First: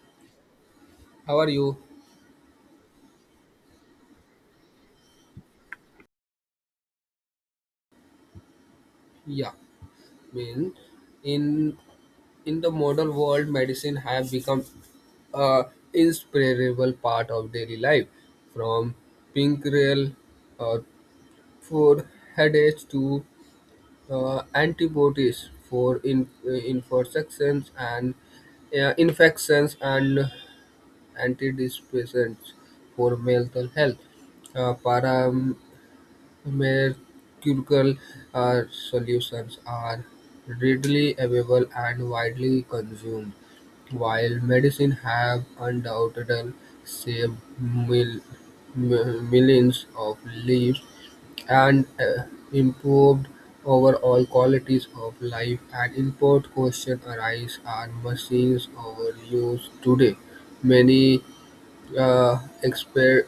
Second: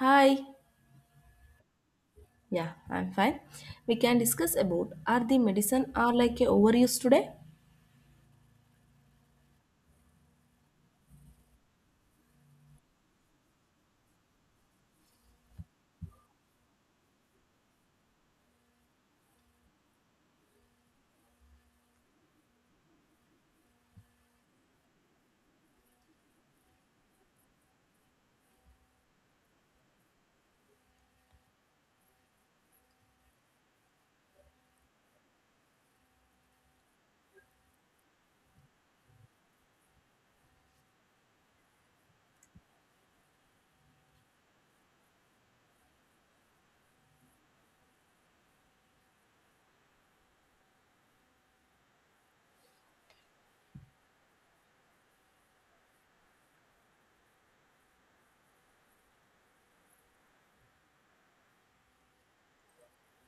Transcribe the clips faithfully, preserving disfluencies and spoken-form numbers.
Hi. How are you? Yeah, I'm fine. We can discuss about are the medicine are like a overuse today? Yeah. I mean, in in the modern world, medicine have become a inseparable part of daily life, from pancreal uh, for headaches to uh, antibodies for in, uh, infections and uh, infections and antidepressants for mental health. Uh, param Mercurial uh, solutions are readily available and widely consumed, while medicine have undoubtedly saved mil- mi- millions of lives and uh, improved overall qualities of life. An important question arises: Are machines overused today? Many uh, expert,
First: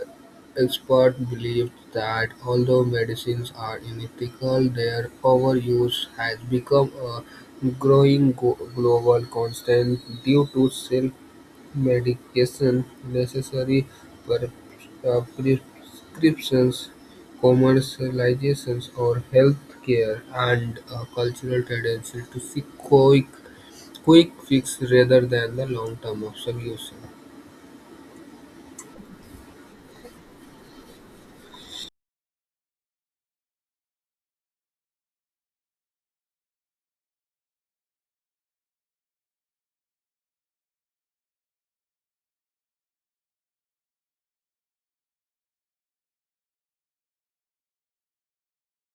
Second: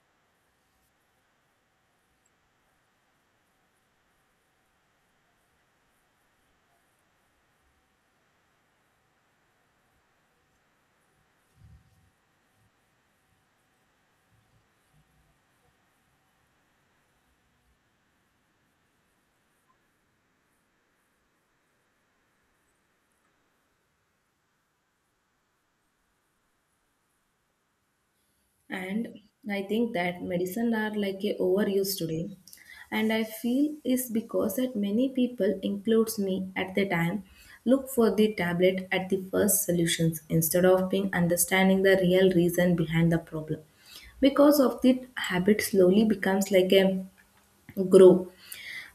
experts believe that although medicines are unethical, their overuse has become a growing go- global constant due to self-medication, necessary per- uh, prescriptions, commercializations, or healthcare, and a cultural tendency to seek quick, quick fix rather than the long-term of solution. And I think that medicine are like a overuse today. And I feel is because that many people, includes me at the time, look for the tablet at the first solutions instead of being understanding the real reason behind the problem because of the habit slowly becomes like a grow.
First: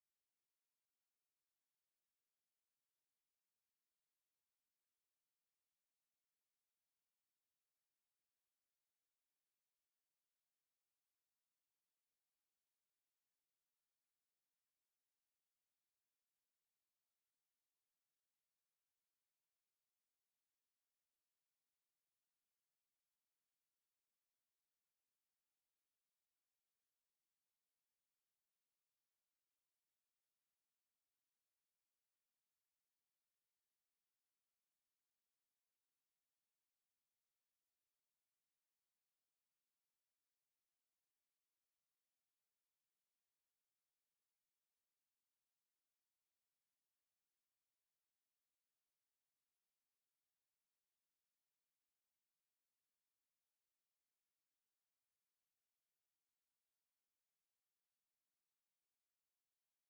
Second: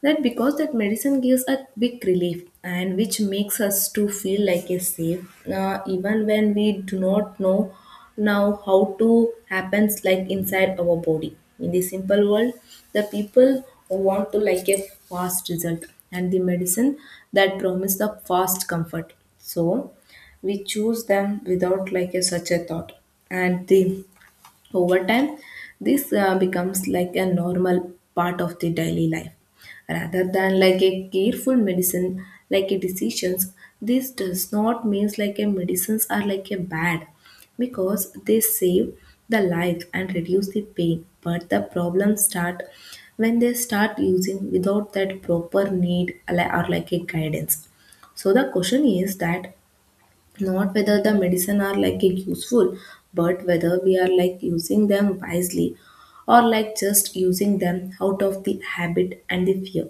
That because that medicine gives a quick relief and which makes us to feel like a safe, uh, even when we do not know now how to happens like inside our body. In the simple world, the people want to like a fast result and the medicine that promise the fast comfort, so we choose them without like a such a thought. And the over time, this uh, becomes like a normal part of the daily life. Rather than like a careful medicine, like a decisions, this does not means like a medicines are like a bad because they save the life and reduce the pain. But the problems start when they start using without that proper need like- or like a guidance. So the question is that not whether the medicine are like a useful but whether we are like using them wisely or like just using them out of the habit and the fear.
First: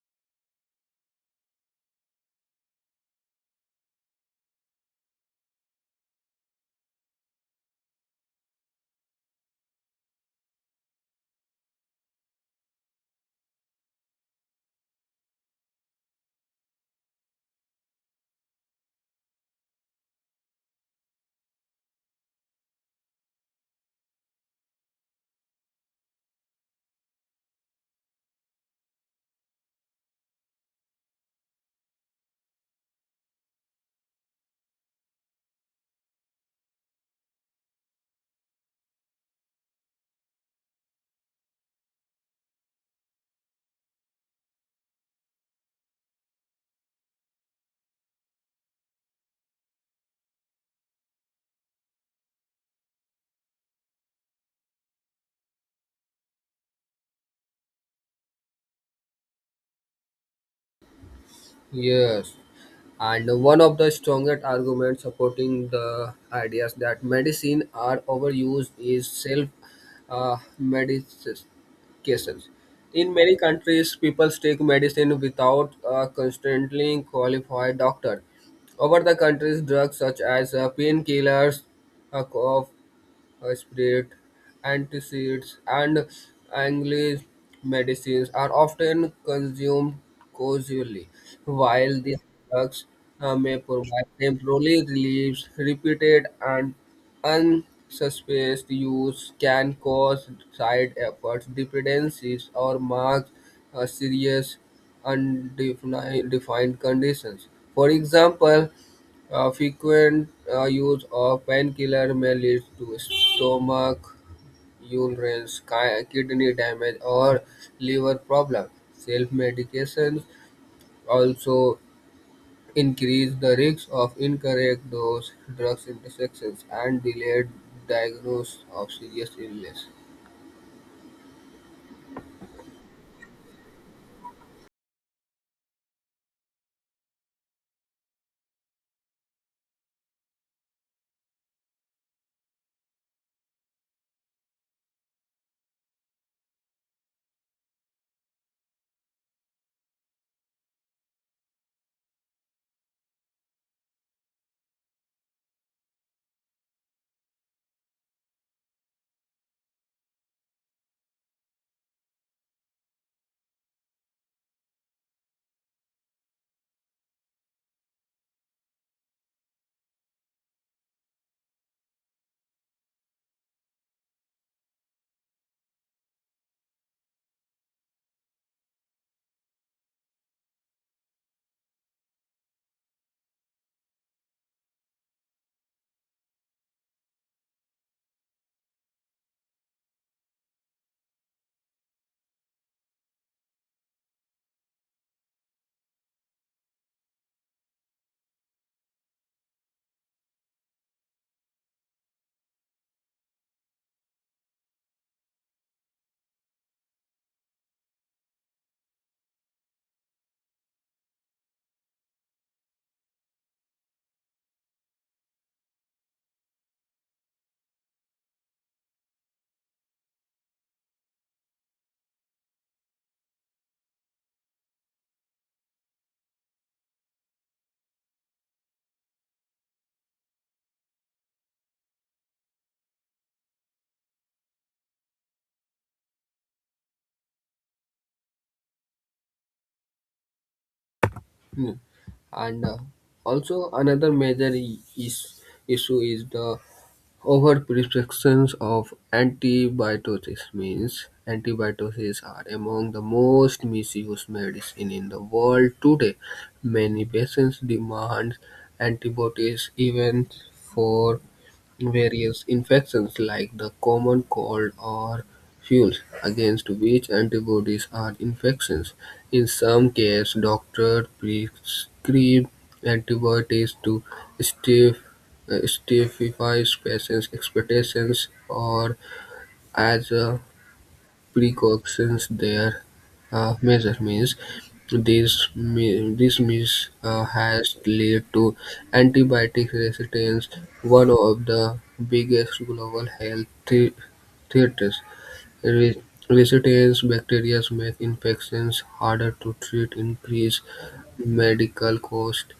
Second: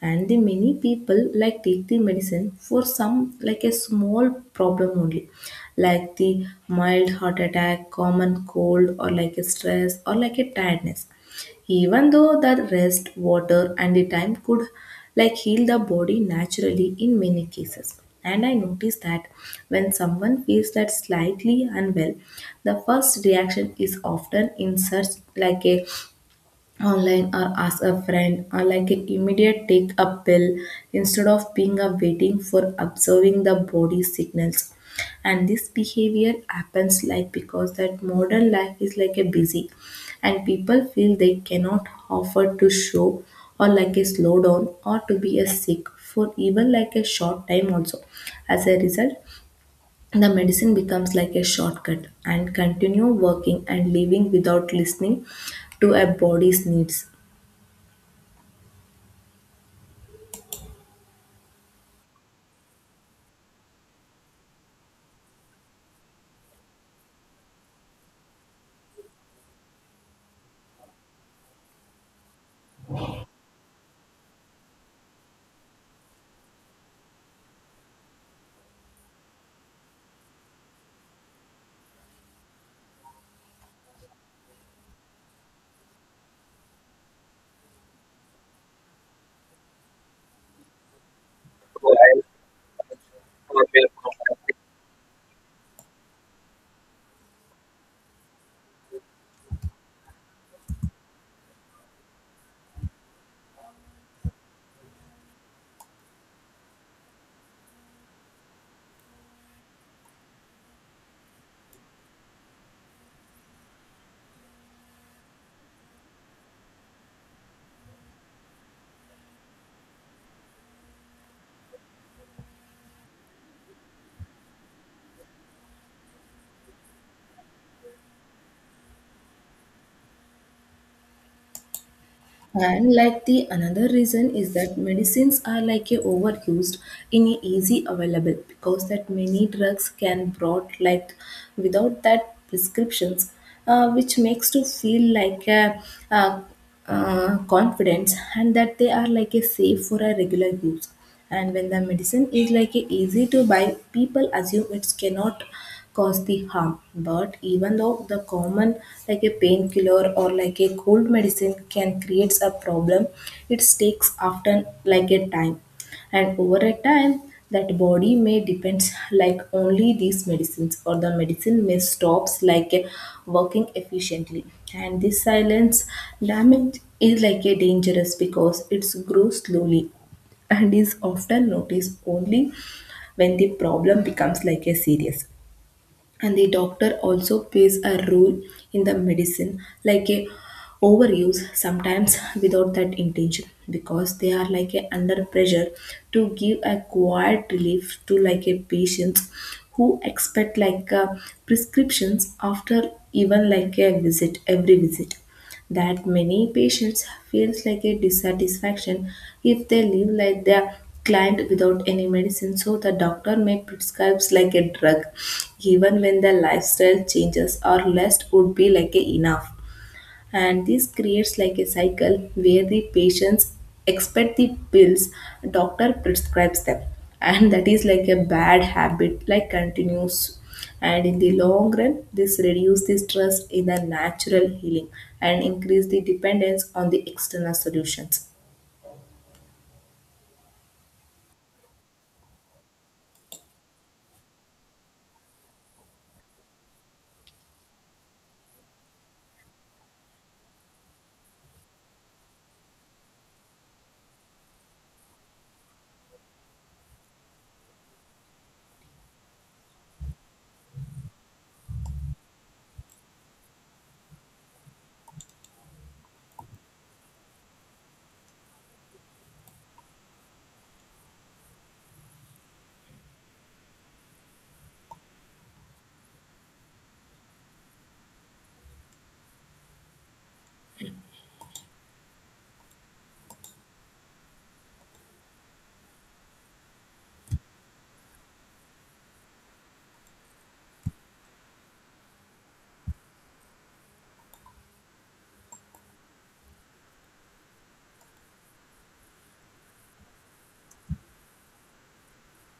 And the many people like take the medicine for some like a small problem only, like the mild heart attack, common cold, or like a stress or like a tiredness, even though the rest water and the time could like heal the body naturally in many cases. And I noticed that when someone feels that slightly unwell, the first reaction is often in search like a online or ask a friend or like an immediate take a pill, instead of being a waiting for observing the body signals. And this behavior happens like because that modern life is like a busy and people feel they cannot offer to show or like a slowdown or to be a sick for even like a short time also. As a result, the medicine becomes like a shortcut and continue working and living without listening to a body's needs. Yes. And one of the strongest arguments supporting the ideas that medicine are overused is self uh, medication. In many countries, people take medicine without a constantly qualified doctor. Over the countries, drugs such as uh, painkillers, uh, cough uh, spirit, antacids, and English medicines are often consumed causally, while these drugs uh, may provide temporary relief. Repeated and unsuspected use can cause side effects, dependencies, or marks uh, serious undefined defined conditions. For example, uh, frequent uh, use of painkiller may lead to stomach ulcers, ki- kidney damage, or liver problems. Self-medications also increase the risk of incorrect dose, drugs interactions, and delayed diagnosis of serious illness. And like the another reason is that medicines are like a overused in a easy available because that many drugs can brought like without that prescriptions, uh, which makes to feel like a, uh, uh, confidence and that they are like a safe for a regular use. And when the medicine is like a easy to buy, people assume it cannot cause the harm. But even though the common like a painkiller or like a cold medicine can create a problem, it takes often like a time. And over a time, that body may depends like only these medicines or the medicine may stops like a working efficiently. And this silence damage is like a dangerous because it's grows slowly and is often noticed only when the problem becomes like a serious. And the doctor also plays a role in the medicine like a overuse sometimes without that intention because they are like a under pressure to give a quiet relief to like a patients who expect like a prescriptions after even like a visit every visit. That many patients feels like a dissatisfaction if they live like their client without any medicine, so the doctor may prescribe like a drug even when the lifestyle changes or less would be like a enough. And this creates like a cycle where the patients expect the pills, doctor prescribes them and that is like a bad habit like continues. And in the long run, this reduces the stress in the natural healing and increase the dependence on the external solutions. Hmm. And uh, also another major i- is, issue is the overprescriptions of antibiotics means antibiotics are among the most misused medicine in the world today. Many patients demand antibiotics even for various infections like the common cold or fuels against which antibodies are infections. In some cases, doctors prescribe antibiotics to stif- uh, stify patients' expectations or as a precautions there uh, measure means. This, mi- this mis uh, has led to antibiotic resistance, one of the biggest global health thre- threats. Re- Resistance bacteria make infections harder to treat, increase medical cost.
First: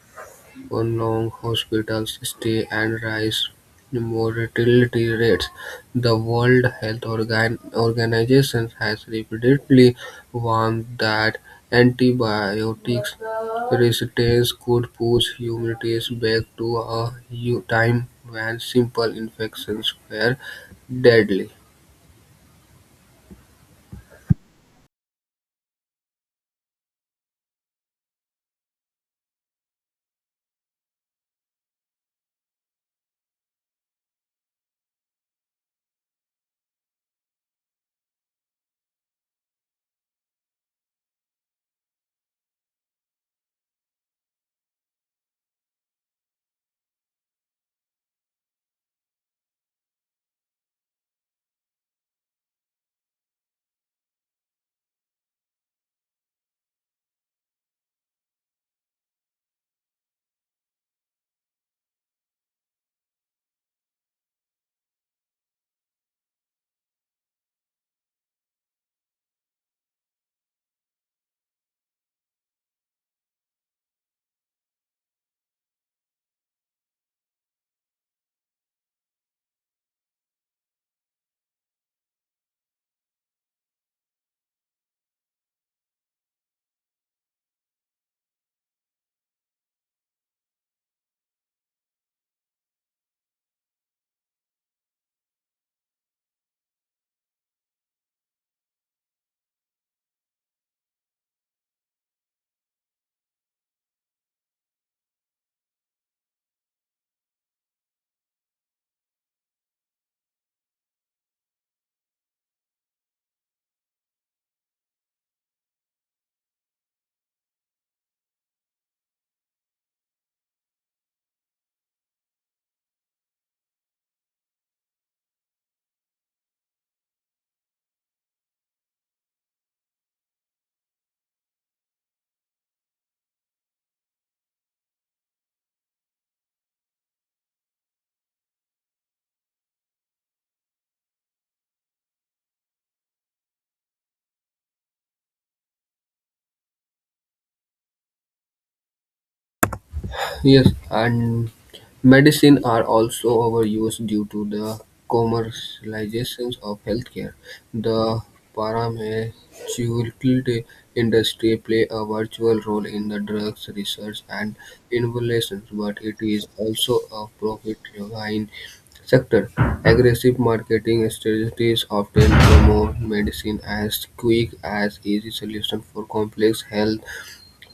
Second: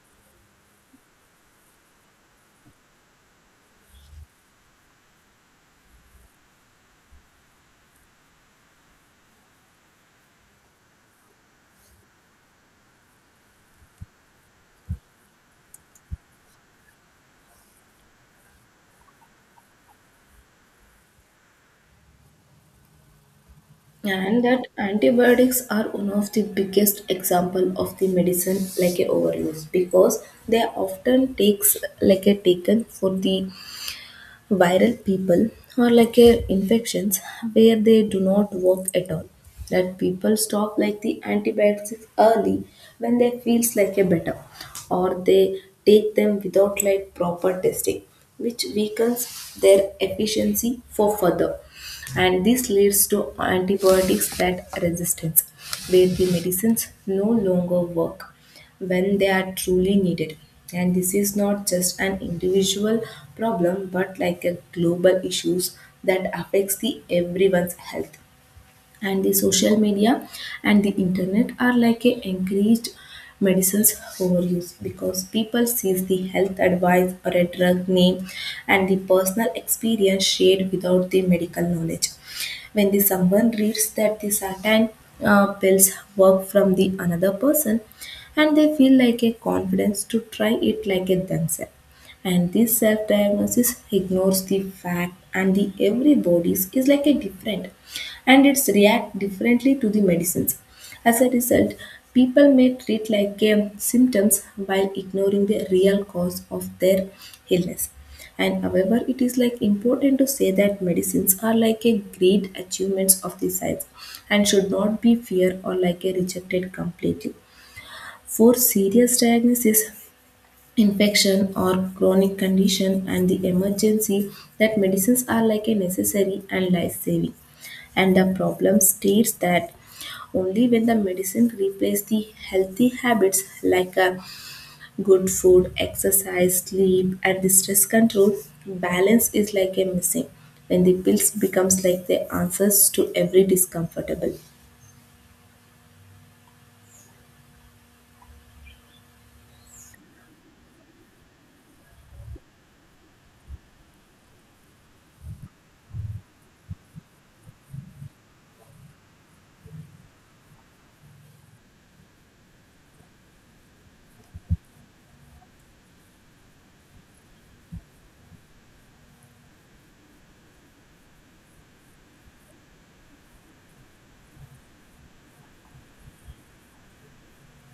On long hospital stay and rise mortality rates. The World Health Organ- Organization has repeatedly warned that antibiotics resistance could push humanity back to a u- time when simple infections were deadly. And that antibiotics are one of the biggest example of the medicine like a overuse because they often takes like a taken for the viral people are like a infections where they do not work at all. That people stop like the antibiotics early when they feels like a better, or they take them without like proper testing, which weakens their efficiency for further. And this leads to antibiotics that resistance where the medicines no longer work when they are truly needed. And this is not just an individual problem, but like a global issues that affects the everyone's health. And the social media and the internet are like a encouraged medicines overuse because people sees the health advice or a drug name and the personal experience shared without the medical knowledge. When the someone reads that the certain uh, pills work from the another person, and they feel like a confidence to try it like it themselves. And this self-diagnosis ignores the fact and the every bodies is like a different and it's react differently to the medicines. As a result, people may treat like um, symptoms while ignoring the real cause of their illness. And however, it is like important to say that medicines are like a great achievements of the science and should not be feared or like a rejected completely. For serious diagnosis, infection or chronic condition and the emergency, that medicines are like a necessary and life saving. And the problem states that only when the medicine replace the healthy habits like a good food, exercise, sleep and the stress control, balance is like a missing, when the pills becomes like the answers to every discomfortable. Yes, and medicine are also overused due to the commercializations of healthcare. The pharmaceutical industry play a virtual role in the drugs research and innovations, but it is also a profit-driven sector. Aggressive marketing strategies often promote medicine as quick as easy solution for complex health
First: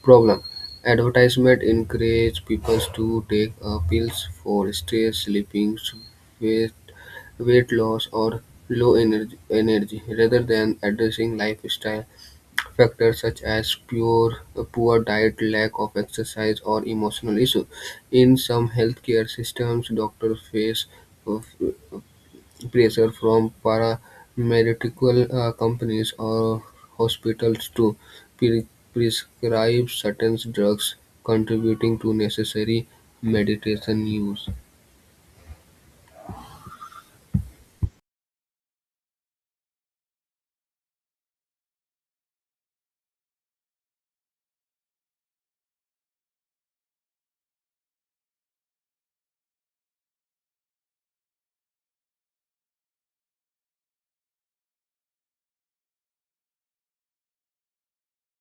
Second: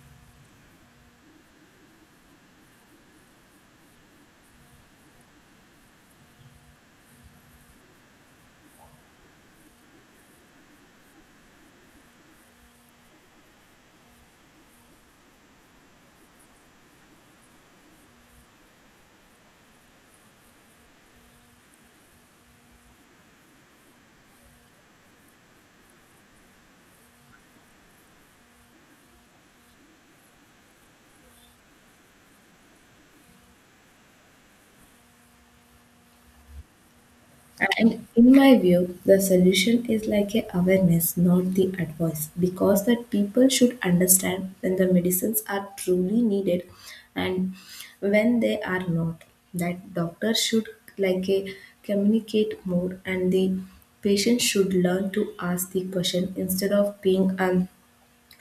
problem. Advertisement encourage people to take uh, pills for stress, sleeping, weight, weight loss, or low energy, energy rather than addressing lifestyle factors such as pure, poor diet, lack of exercise, or emotional issues. In some healthcare systems, doctors face uh, pressure from pharmaceutical uh, companies or hospitals to pre- prescribe certain drugs, contributing to necessary medication use. And in my view, the solution is like a awareness, not the advice, because that people should understand when the medicines are truly needed and when they are not. That doctor should like a communicate more, and the patient should learn to ask the question instead of being um,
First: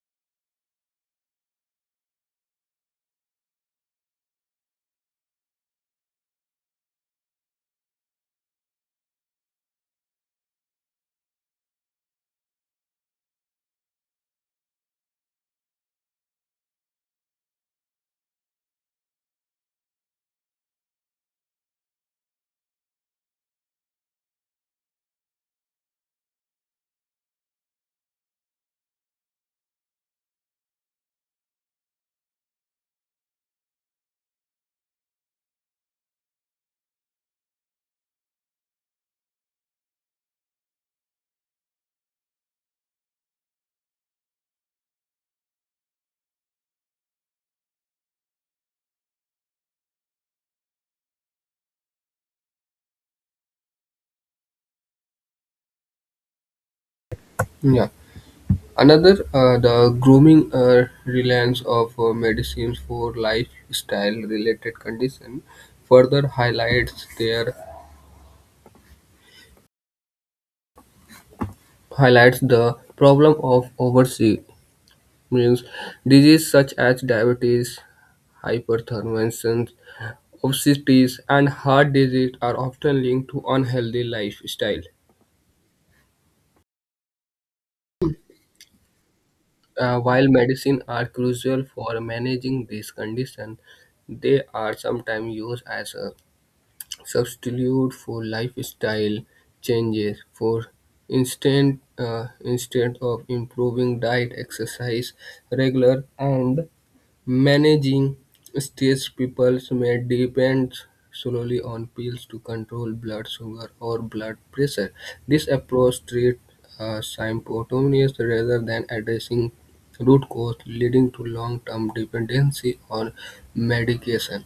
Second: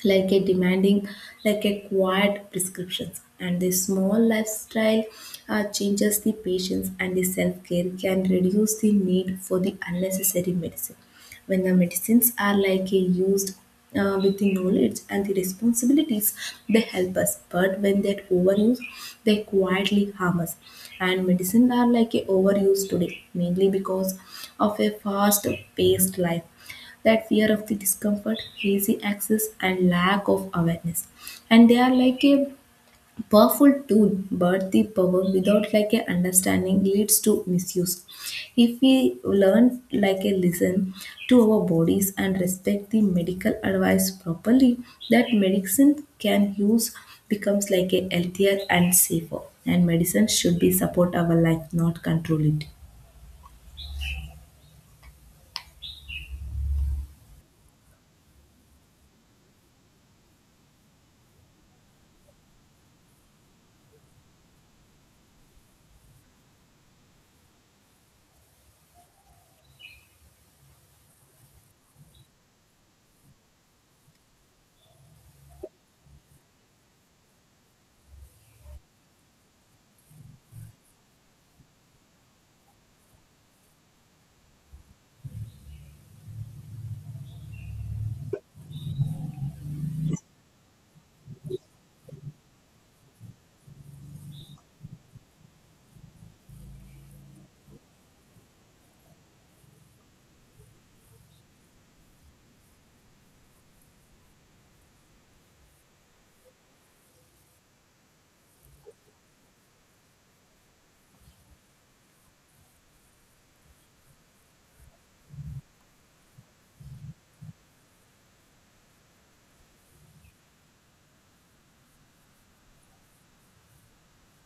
like a demanding like a quiet prescriptions. And the small lifestyle uh, changes the patients and the self-care can reduce the need for the unnecessary medicine. When the medicines are like a used uh, with the knowledge and the responsibilities, they help us, but when that overuse, they quietly harm us. And medicine are like a overuse today mainly because of a fast paced life, that fear of the discomfort, hazy access, and lack of awareness. And they are like a powerful tool, but the power without like a understanding leads to misuse. If we learn like a listen to our bodies and respect the medical advice properly, that medicine can use becomes like a healthier and safer. And medicine should be support our life, not control it. Yeah. Another, uh, the grooming uh, reliance of uh, medicines for lifestyle-related condition further highlights their highlights the problem of overseas means disease such as diabetes, hypertension, obesity and heart disease are often linked to unhealthy lifestyle. Uh, while medicine are crucial for managing this condition, they are sometimes used as a substitute for lifestyle changes. For instance, uh, instead of improving diet, exercise, regular and managing stage peoples may depend solely on pills to control blood sugar or blood pressure. This approach treats uh, symptoms rather than addressing root cause, leading to long-term dependency on medication.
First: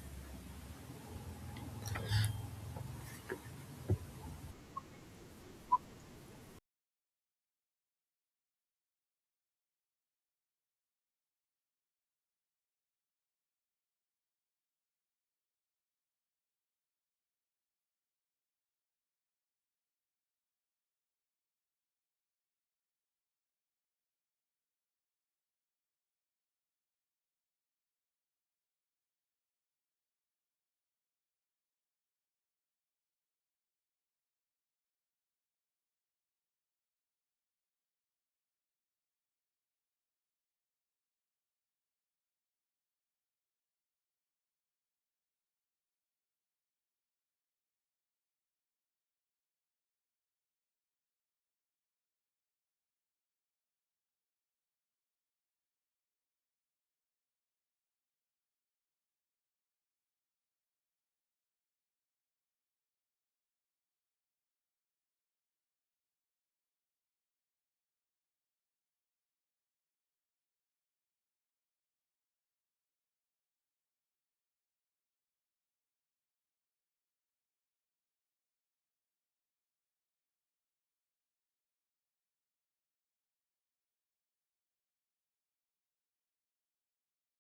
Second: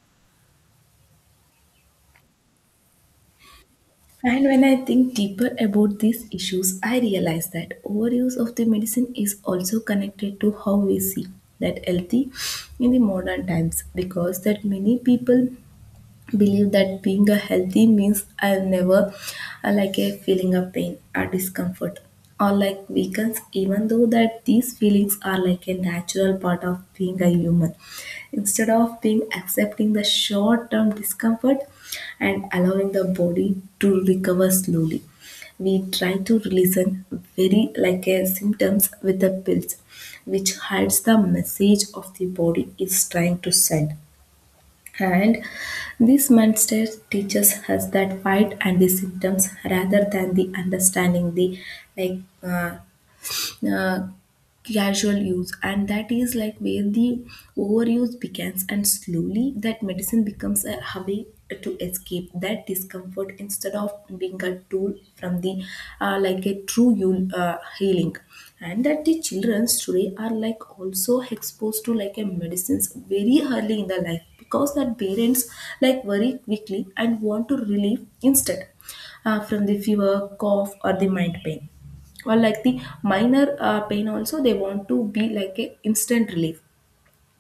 And when I think deeper about these issues, I realize that overuse of the medicine is also connected to how we see that healthy in the modern times because that many people believe that being a healthy means I'll never uh, like a feeling of pain or discomfort or like weakness, even though that these feelings are like a natural part of being a human. Instead of being accepting the short-term discomfort and allowing the body to recover slowly, we try to release an very like a symptoms with the pills, which hides the message of the body is trying to send. And this mindset teaches us that fight and the symptoms rather than the understanding the like uh, uh, casual use, and that is like where the overuse begins. And slowly that medicine becomes a hobby to escape that discomfort instead of being a tool from the uh, like a true yul- uh, healing. And that the childrens today are like also exposed to like a medicines very early in the life because that parents like very quickly and want to relieve instead uh, from the fever cough or the mind pain or like the minor uh, pain also they want to be like a instant relief.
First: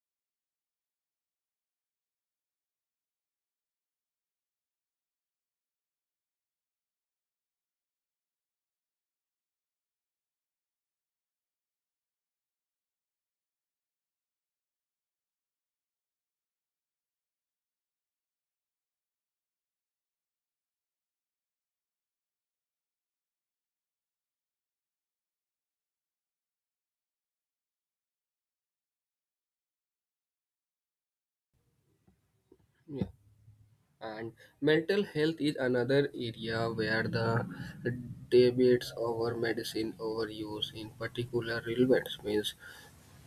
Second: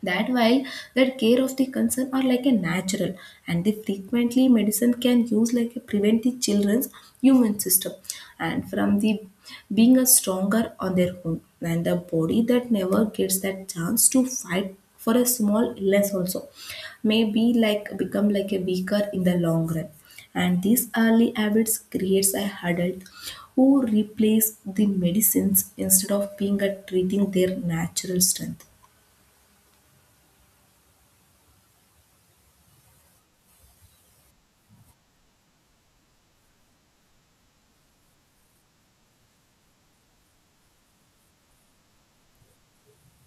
That while that care of the concern are like a natural and they frequently medicine can use like a prevent the children's human system and from the being a stronger on their own. And the body that never gets that chance to fight for a small illness also may be like become like a weaker in the long run. And these early habits creates a adult who replace the medicines instead of being a treating their natural strength. Yeah. And mental health is another area where the debates over medicine overuse in particular relevant means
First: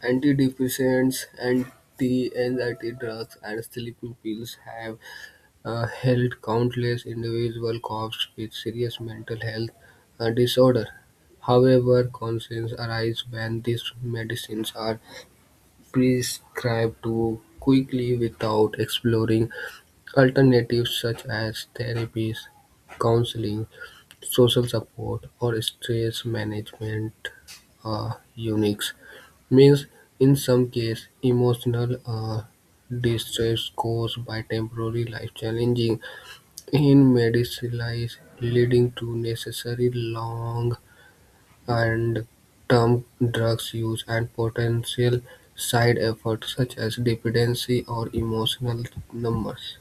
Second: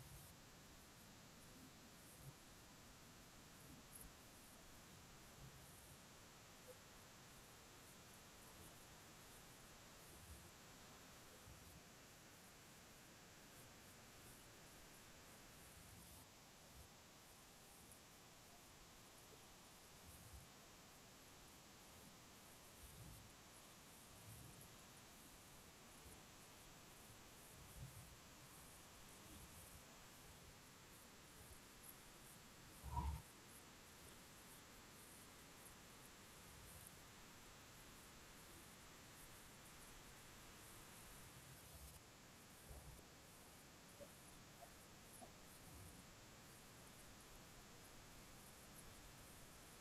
antidepressants, anti-anxiety drugs, and sleeping pills have uh, helped countless individuals cope with serious mental health uh, disorder. However, concerns arise when these medicines are prescribed too quickly without exploring alternatives such as therapies, counseling, social support or stress management uh, units means in some cases emotional uh, distress caused by temporary life challenging in medicalized leading to necessary long and term drugs use and potential side effects such as dependency or emotional numbers.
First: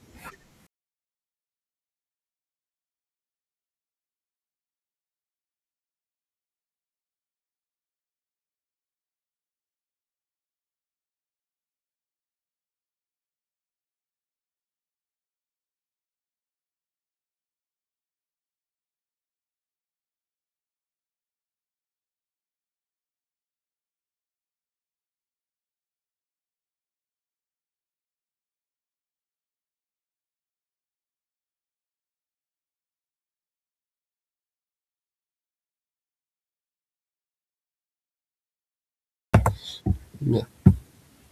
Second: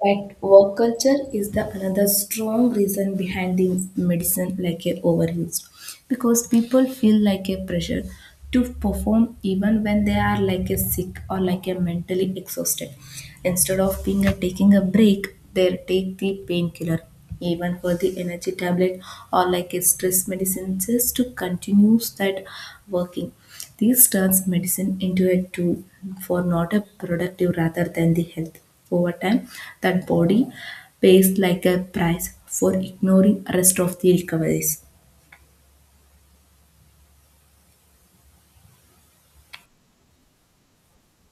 Fact, work culture is the another strong reason behind the medicine like a overuse because people feel like a pressure to perform even when they are like a sick or like a mentally exhausted. Instead of being a taking a break, they take the painkiller even for the energy tablet or like a stress medicine just to continue that working. This turns medicine into a tool for not a productive rather than the health. Over time, that body pays like a price for ignoring rest of the recoveries. Yeah.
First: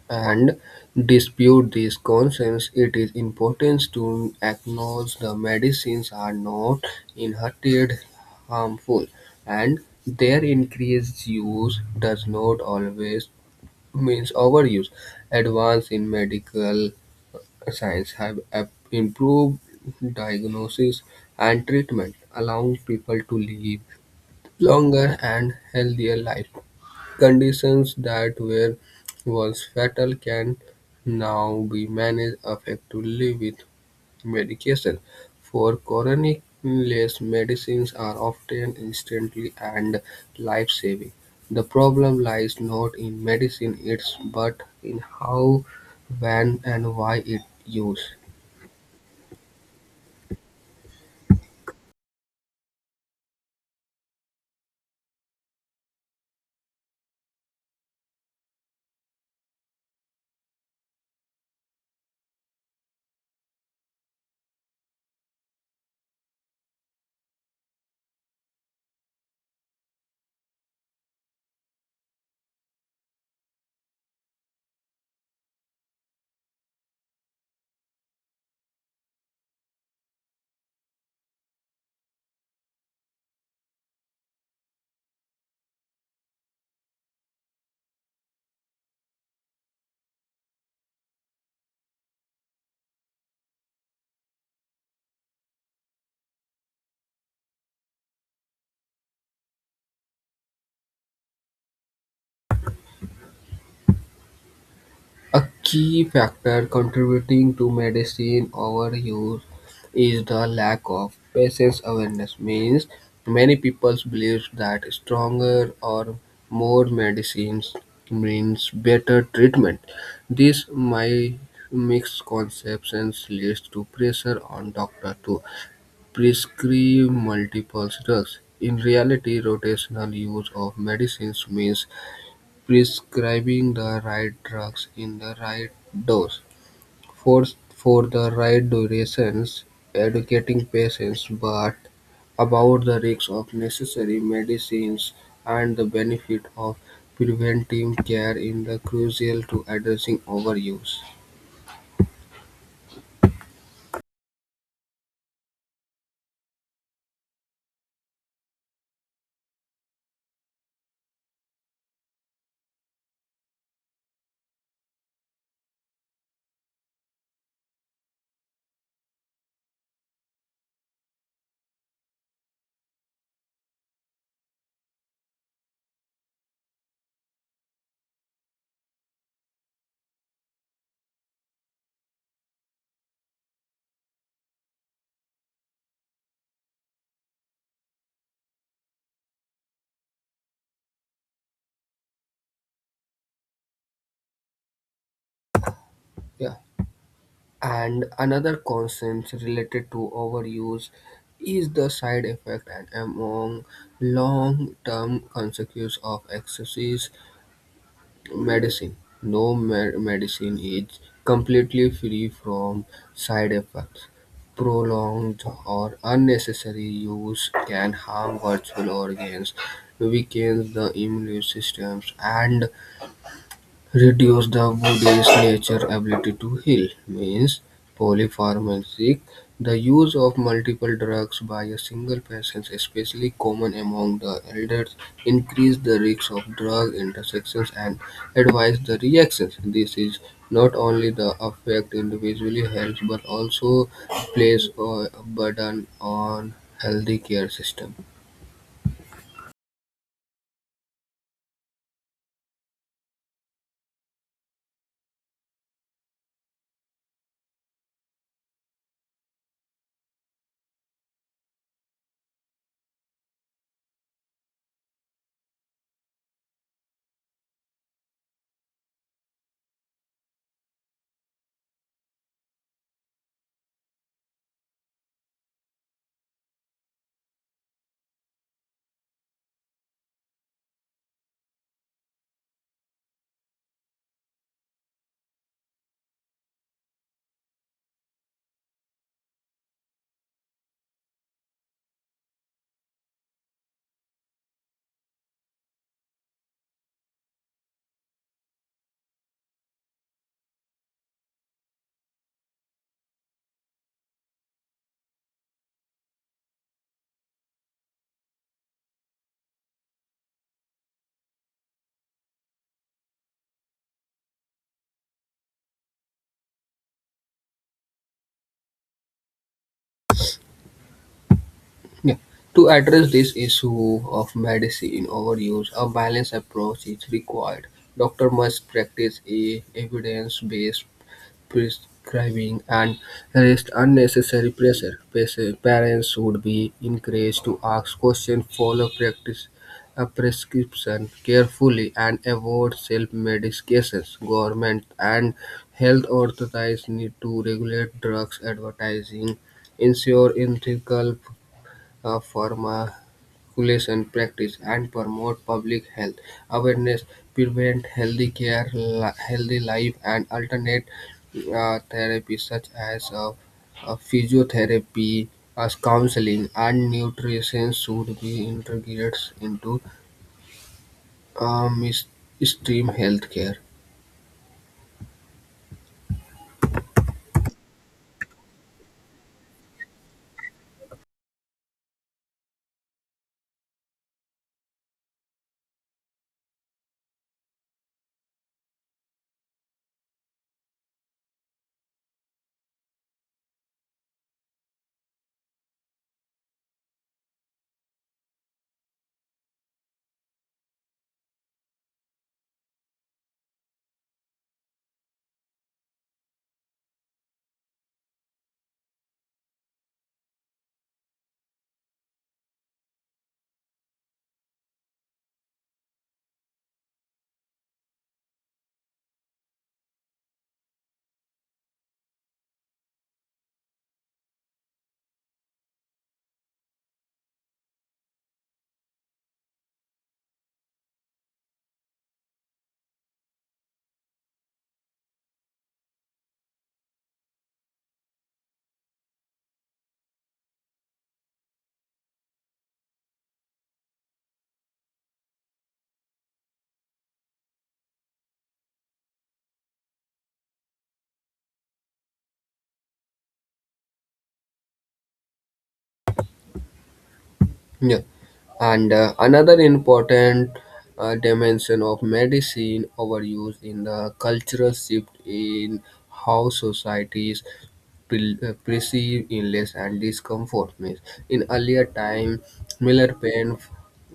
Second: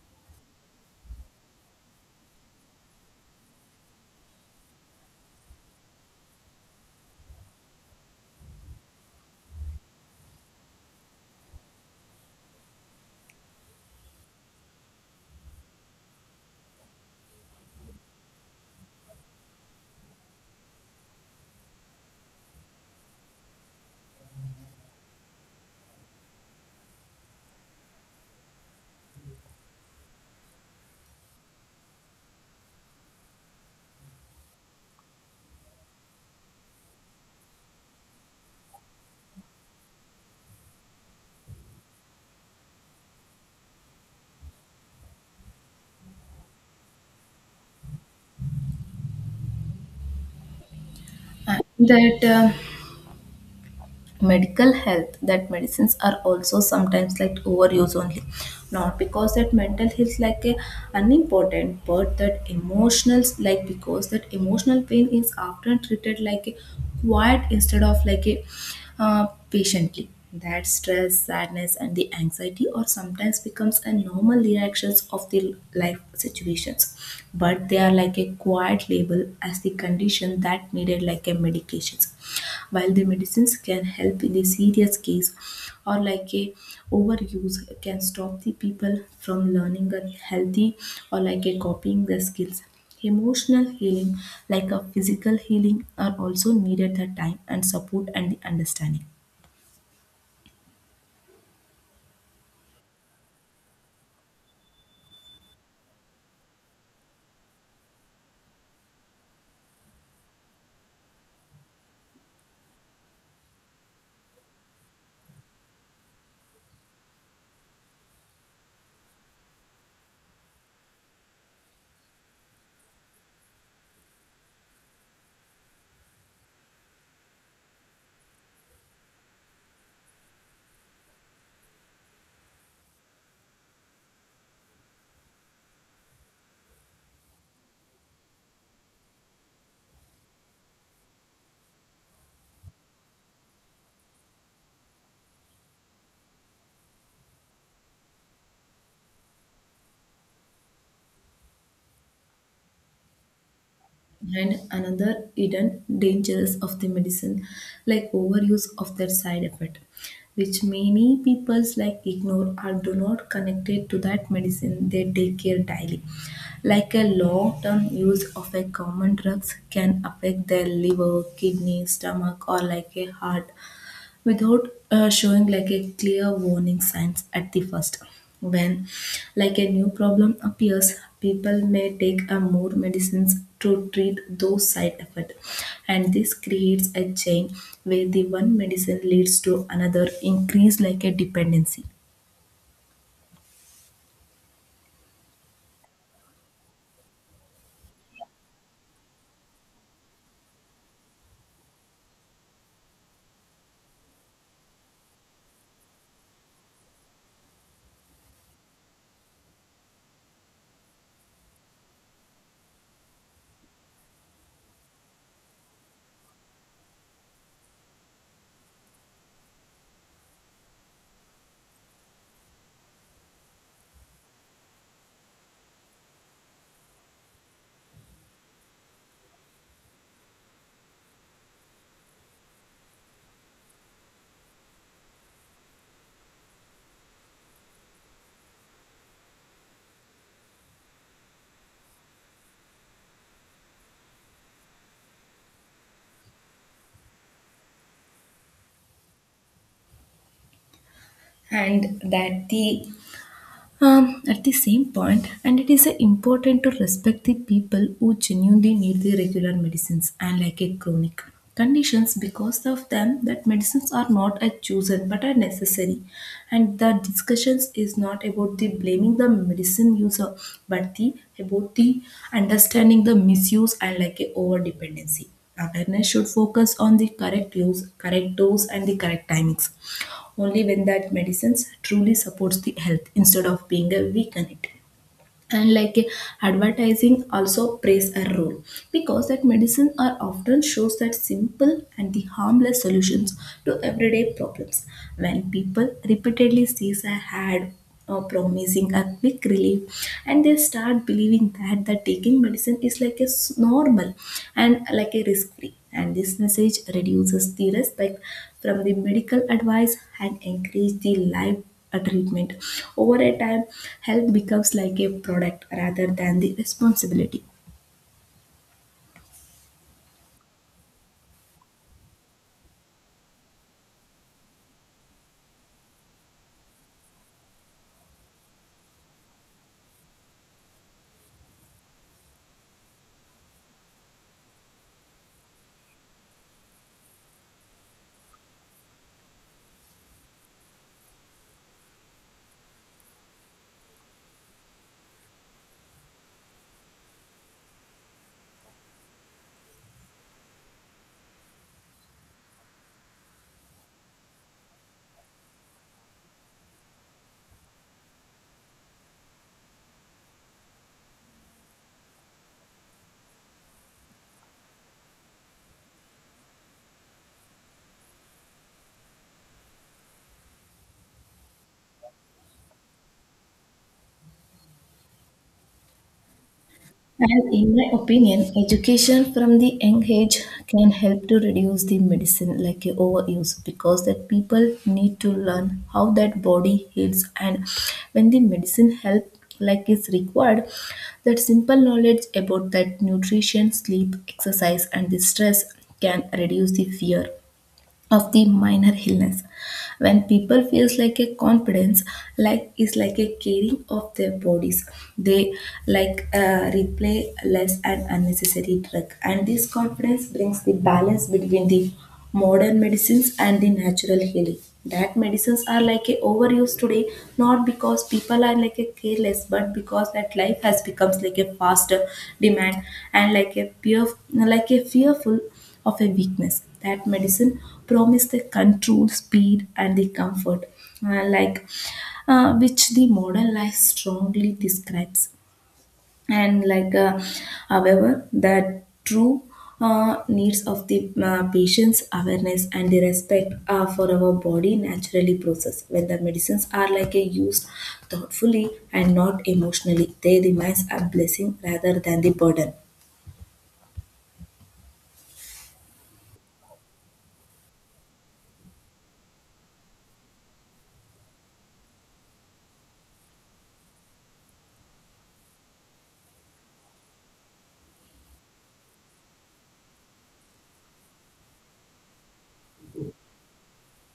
And dispute these concerns, it is important to acknowledge the medicines are not inherently harmful, and their increased use does not always means overuse. Advances in medical science have ap- improved diagnosis and treatment, allowing people to live longer and healthier lives. Conditions that were once fatal can now be managed effectively with medication. For chronic illness, medicines are often instantly and life-saving. The problem lies not in medicine itself, but in how, when, and why it used. And that uh, medical health, that medicines are also sometimes like overuse only. Not because that mental health like a unimportant, but that emotional like because that emotional pain is often treated like a quiet instead of like a uh, patiently. That stress, sadness, and the anxiety, or sometimes becomes a normal reactions of the life situations, but they are like a quiet label as the condition that needed like a medications. While the medicines can help in the serious case, or like a overuse can stop the people from learning a healthy or like a copying the skills. Emotional healing, like a physical healing, are also needed the time and support and the understanding. A key factor contributing to medicine overuse is the lack of patient awareness. Means many people believe that stronger or more medicines means better treatment. This my misconceptions leads to pressure on doctor to prescribe multiple drugs. In reality, rotational use of medicines means prescribing the right drugs in the right dose for for the right durations, educating patients but about the risks of necessary medicines and the benefit of preventive care in the crucial to addressing overuse. And another hidden dangers of the medicine, like overuse of their side effect, which many peoples like ignore or do not connected to that medicine they take care daily. Like a long-term use of a common drugs can affect their liver, kidney, stomach, or like a heart without uh, showing like a clear warning signs at the first, when like a new problem appears, people may take a more medicines to treat those side effects, and this creates a chain where the one medicine leads to another, increase like a dependency. Yeah. And another concern related to overuse is the side effect and among long-term consequences of excessive medicine. No med- medicine is completely free from side effects. Prolonged or unnecessary use can harm virtual organs, weakens the immune systems, and reduce the body's nature ability to heal means polypharmacy. The use of multiple drugs by a single patient, especially common among the elders, increase the risks of drug intersections and advise the reactions. This is not only the affect individually health but also place a burden on healthy care system. And that the Um, at the same point, and it is uh, important to respect the people who genuinely need the regular medicines and like a chronic conditions, because of them that medicines are not a chosen but are necessary. And the discussions is not about the blaming the medicine user, but the about the understanding the misuse and like a over dependency. Awareness should focus on the correct use, correct dose, and the correct timings, only when that medicines truly supports the health instead of being a weaken it. And like, advertising also plays a role, because that medicine are often shows that simple and the harmless solutions to everyday problems. When people repeatedly sees a ad or promising a quick relief, and they start believing that the taking medicine is like a s- normal and like a risk free, and this message reduces the respect from the medical advice and encourage the life a treatment. Over a time, health becomes like a product rather than the responsibility. Yeah. To address this issue of medicine overuse, a balanced approach is required. Doctor must practice a evidence-based prescribing and resist unnecessary pressure. Pasi- Parents would be encouraged to ask questions, follow practice a prescription carefully, and avoid self-medications. Government and health authorities need to regulate drugs advertising ensure ethical a pharmacovigilant practice, and promote public health awareness, prevent healthy care, li- healthy life, and alternate uh, therapies such as uh, uh, physiotherapy, as counseling, and nutrition should be integrated into uh, mis- stream healthcare. And in my opinion, education from the young age can help to reduce the medicine like a overuse, because that people need to learn how that body heals and when the medicine help like is required. That simple knowledge about that nutrition, sleep, exercise and the stress can reduce the fear of the minor illness. When people feels like a confidence like is like a caring of their bodies, they like uh, replay less and unnecessary drug, and this confidence brings the balance between the modern medicines and the natural healing. That medicines are like a overused today, not because people are like a careless, but because that life has becomes like a faster demand and like a pure like a fearful of a weakness. That medicine promised the control, speed, and the comfort, uh, like uh, which the modern life strongly describes. And like, uh, However, the true uh, needs of the uh, patient's awareness and the respect uh, for our body naturally process. When the medicines are like a used thoughtfully and not emotionally, they remains a blessing rather than the burden. Yeah. And uh, another important uh, dimension of medicine overuse in the cultural shift in how societies pre- uh, perceive illness and discomfort. Means in earlier time, Miller pain,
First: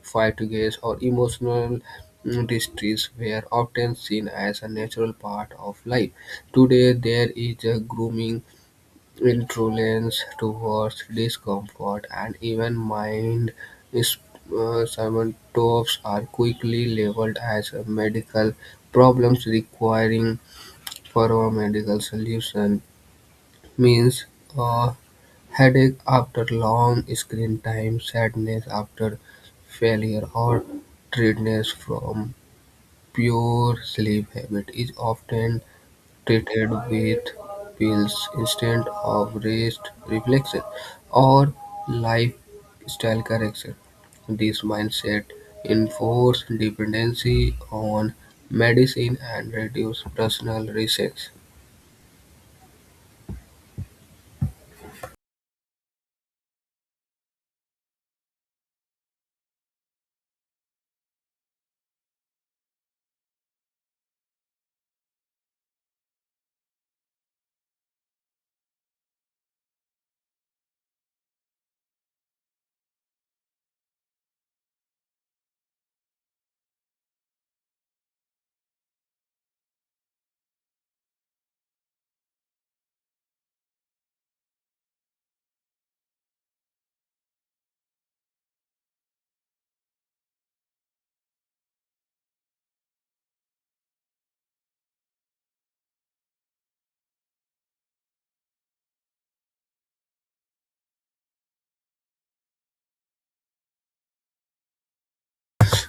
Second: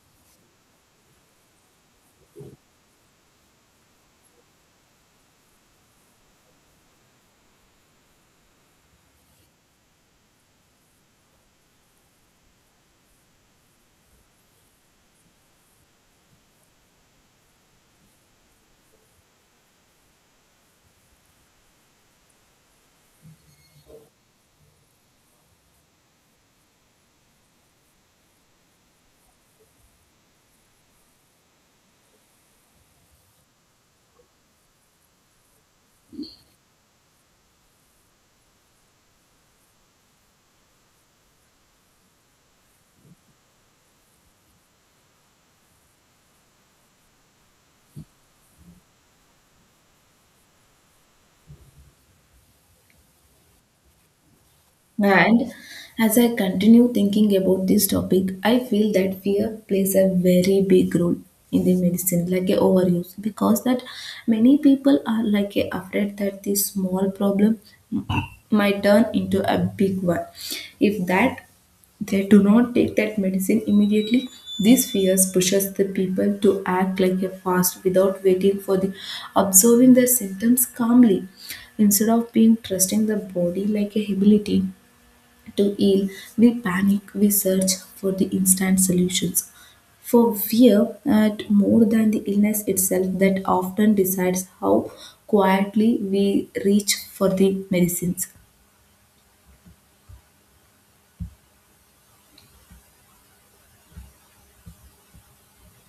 fatigues, or emotional mm, distress were often seen as a natural part of life. Today, there is a grooming intolerance towards discomfort and even mild is- uh, symptoms are quickly labeled as a medical problems requiring thorough medical solution. Means a headache after long screen time, sadness after failure, or tiredness from pure sleep habit is often treated with pills instead of rest reflection or lifestyle correction. This mindset enforces dependency on medicine and reduces personal risks. And as I continue thinking about this topic, I feel that fear plays a very big role in the medicine, like a overuse, because that many people are like a afraid that this small problem might turn into a big one. If that they do not take that medicine immediately, these fears pushes the people to act like a fast without waiting for the observing the symptoms calmly. Instead of being trusting the body like a ability, to ill, we panic, we search for the instant solutions. For fear, at more than the illness itself, that often decides how quietly we reach for the medicines.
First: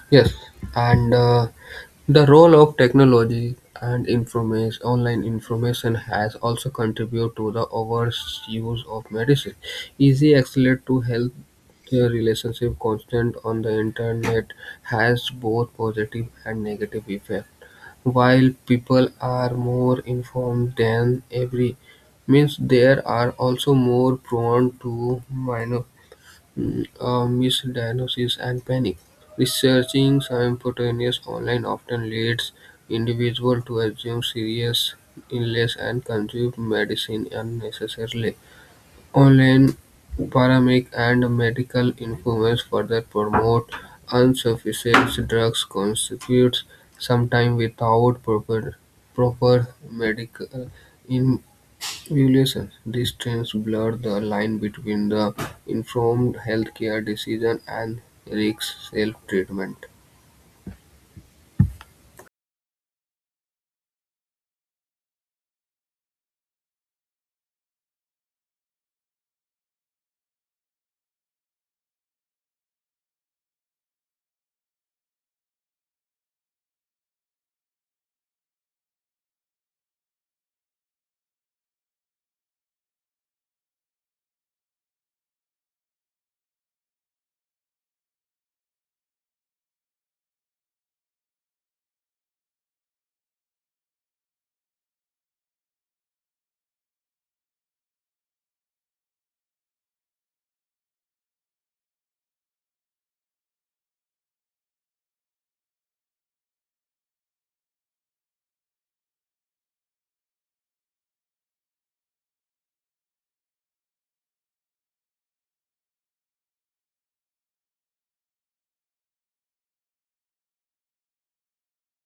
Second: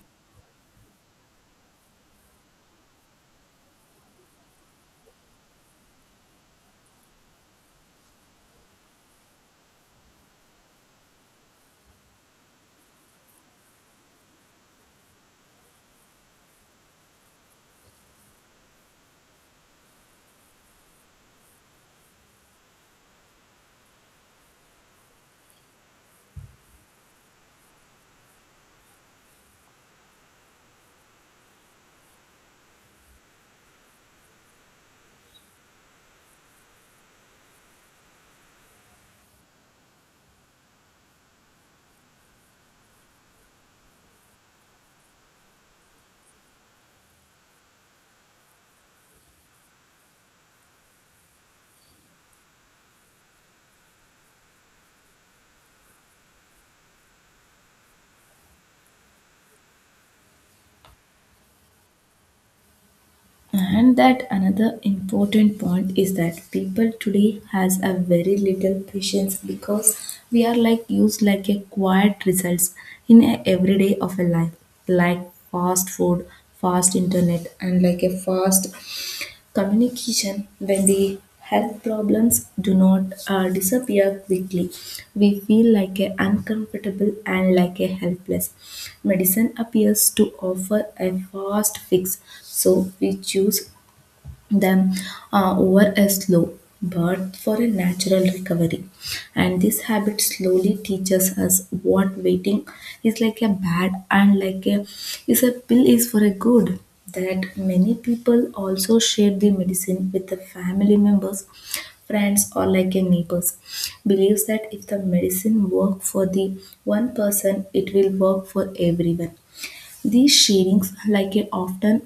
Yes, and uh, the role of technology and information, online information has also contributed to the overuse of medicine. Easy access to health care relationship constant on the internet has both positive and negative effects. While people are more informed than ever, means they are also more prone to minor uh, misdiagnosis and panic. Researching simultaneous online often leads individuals to assume serious illness and consume medicine unnecessarily. Online paramedic and medical influence further promote unsufficient drugs constitutes sometimes without proper proper medical in regulations. These trends blur the line between the informed healthcare decision and risk self-treatment. And that another important point is that people today has a very little patience, because we are like used like a quiet results in a everyday of a life, like fast food, fast internet, and like a fast communication. When the health problems do not uh, disappear quickly, we feel like a uncomfortable and like a helpless. Medicine appears to offer a fast fix, so we choose them uh, over a slow but for a natural recovery, and this habit slowly teaches us what waiting is like a bad and like a is a pill is for a good. That many people also share the medicine with the family members, friends, or like a neighbors, believes that if the medicine work for the one person, it will work for everyone. These sharings like a often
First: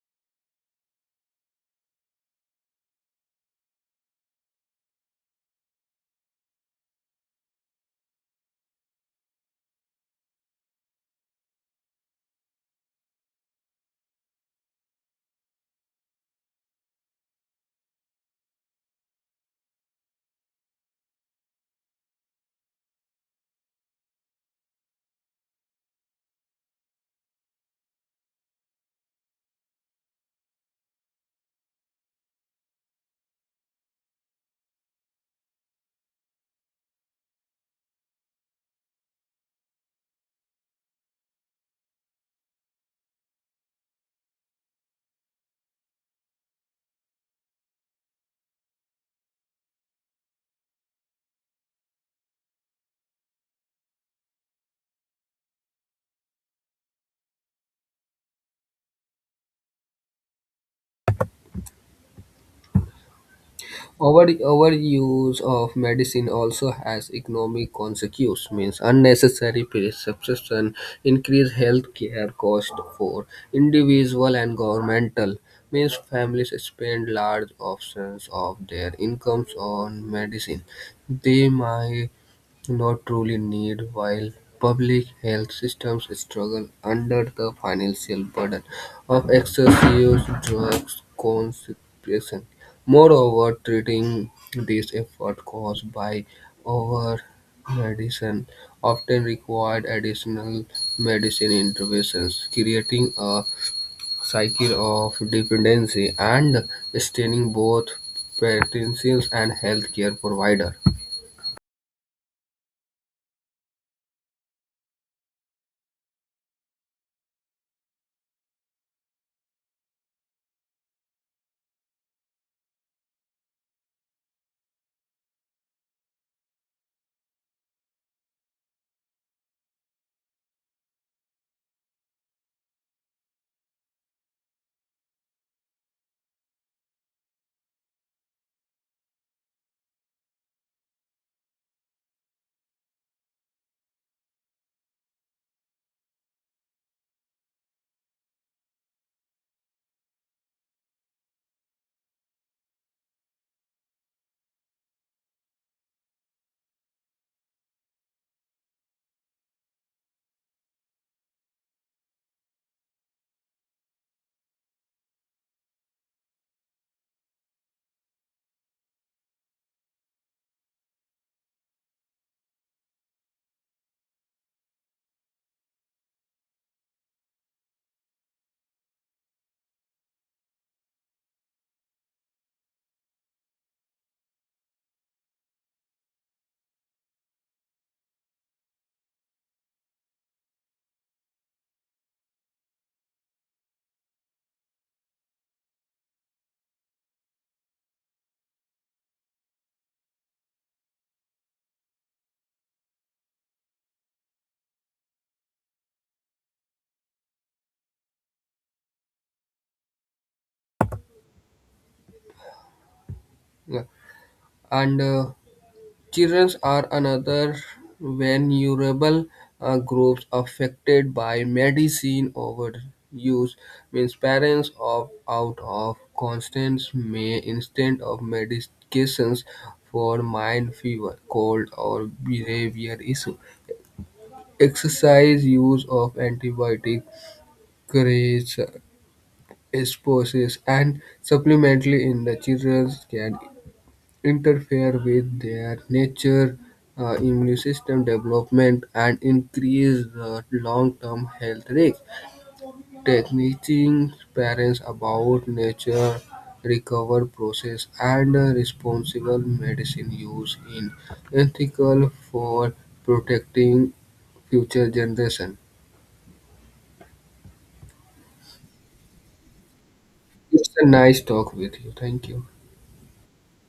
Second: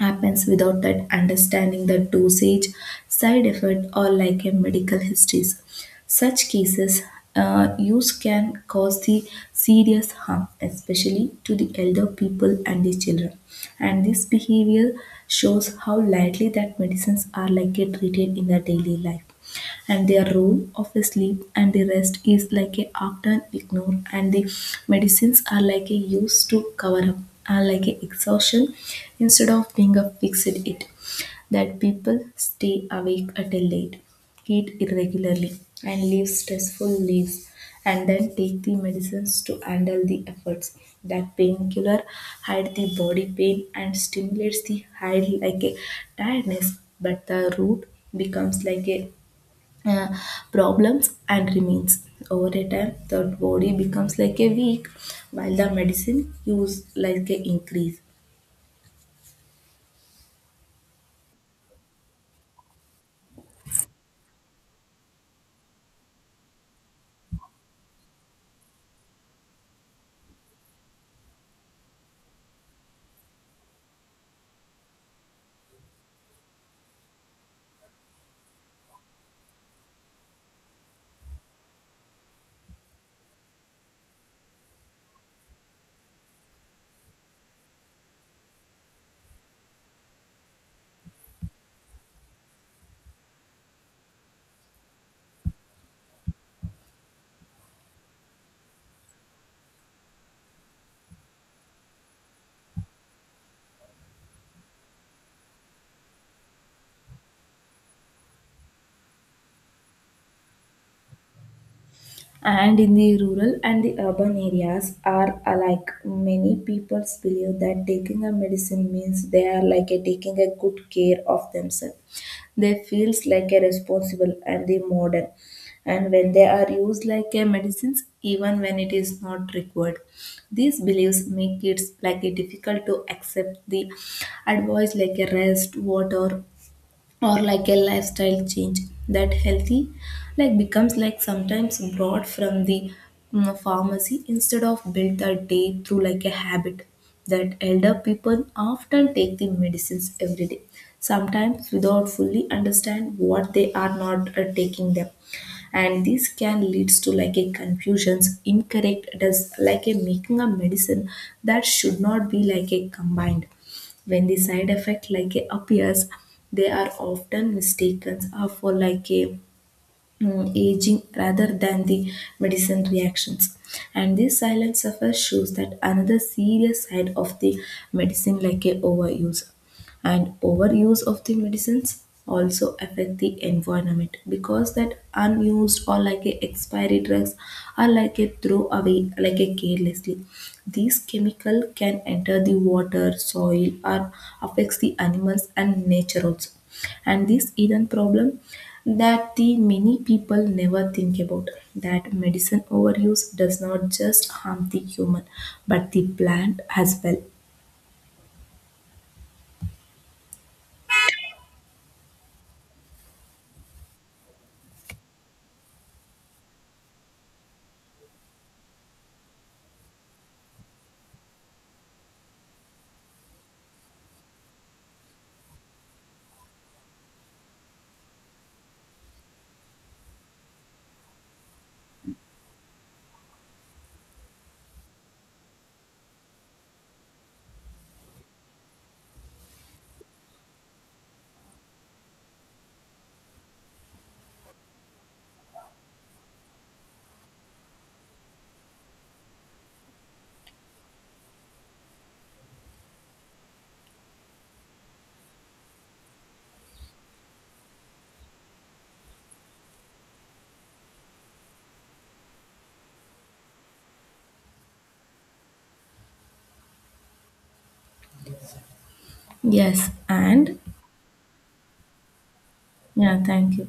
happens without that understanding the dosage, side effect, or like a medical histories. Such cases uh, use can cause the serious harm, especially to the elder people and the children. And this behavior shows how lightly that medicines are like a treated in the daily life, and their role of the sleep and the rest is like a often ignored, and the medicines are like a used to cover up are like a exhaustion instead of being a fixed it. That people stay awake at a late, eat irregularly, and live stressful lives, and then take the medicines to handle the efforts. That painkiller hide the body pain and stimulates the hide like a tiredness, but the root becomes like a uh, problems and remains. Over a time, the body becomes like a weak while the medicine use like a increase. Over- overuse of medicine also has economic consequences, means unnecessary prescription increase healthcare cost for individual and governmental. Means families spend large portions of their incomes on medicine. They might not truly need while public health systems struggle under the financial burden of excessive drugs consumption. Moreover, treating this effort caused by over medicine often required additional medicine interventions, creating a cycle of dependency and straining both patients and healthcare provider. And in the rural and the urban areas are alike. Many people believe that taking a medicine means they are like a taking a good care of themselves. They feels like a responsible and the modern. And when they are used like a medicines, even when it is not required, these beliefs make it like a difficult to accept the advice like a rest, water, or like a lifestyle change. That healthy like becomes like sometimes brought from the mm, pharmacy instead of built a day through like a habit. That elder people often take the medicines every day, sometimes without fully understand what they are not uh, taking them, and this can leads to like a confusions, incorrect does like a making a medicine that should not be like a combined. When the side effect like a appears, they are often mistaken are for like a mm, aging rather than the medicine reactions. And this silent suffer shows that another serious side of the medicine like a overuse. And overuse of the medicines also affect the environment, because that unused or like a expiry drugs are like a throw away like a carelessly. These chemical can enter the water, soil, or affects the animals and nature also. And this hidden problem that the many people never think about, that medicine overuse does not just harm the human, but the plant as well. And uh, children are another vulnerable uh, group affected by medicine overuse, means parents opt out of constant may instead of medications for mind fever, cold, or behavior issue. Exercise use of antibiotic creates exposures and supplementally in the children can interfere with their nature, uh, immune system development, and increase the long-term health risk. Teaching parents about nature recovery process and uh, responsible medicine use in ethical for protecting future generation. Yes. And It's a nice talk with you. Thank you. yeah, thank you.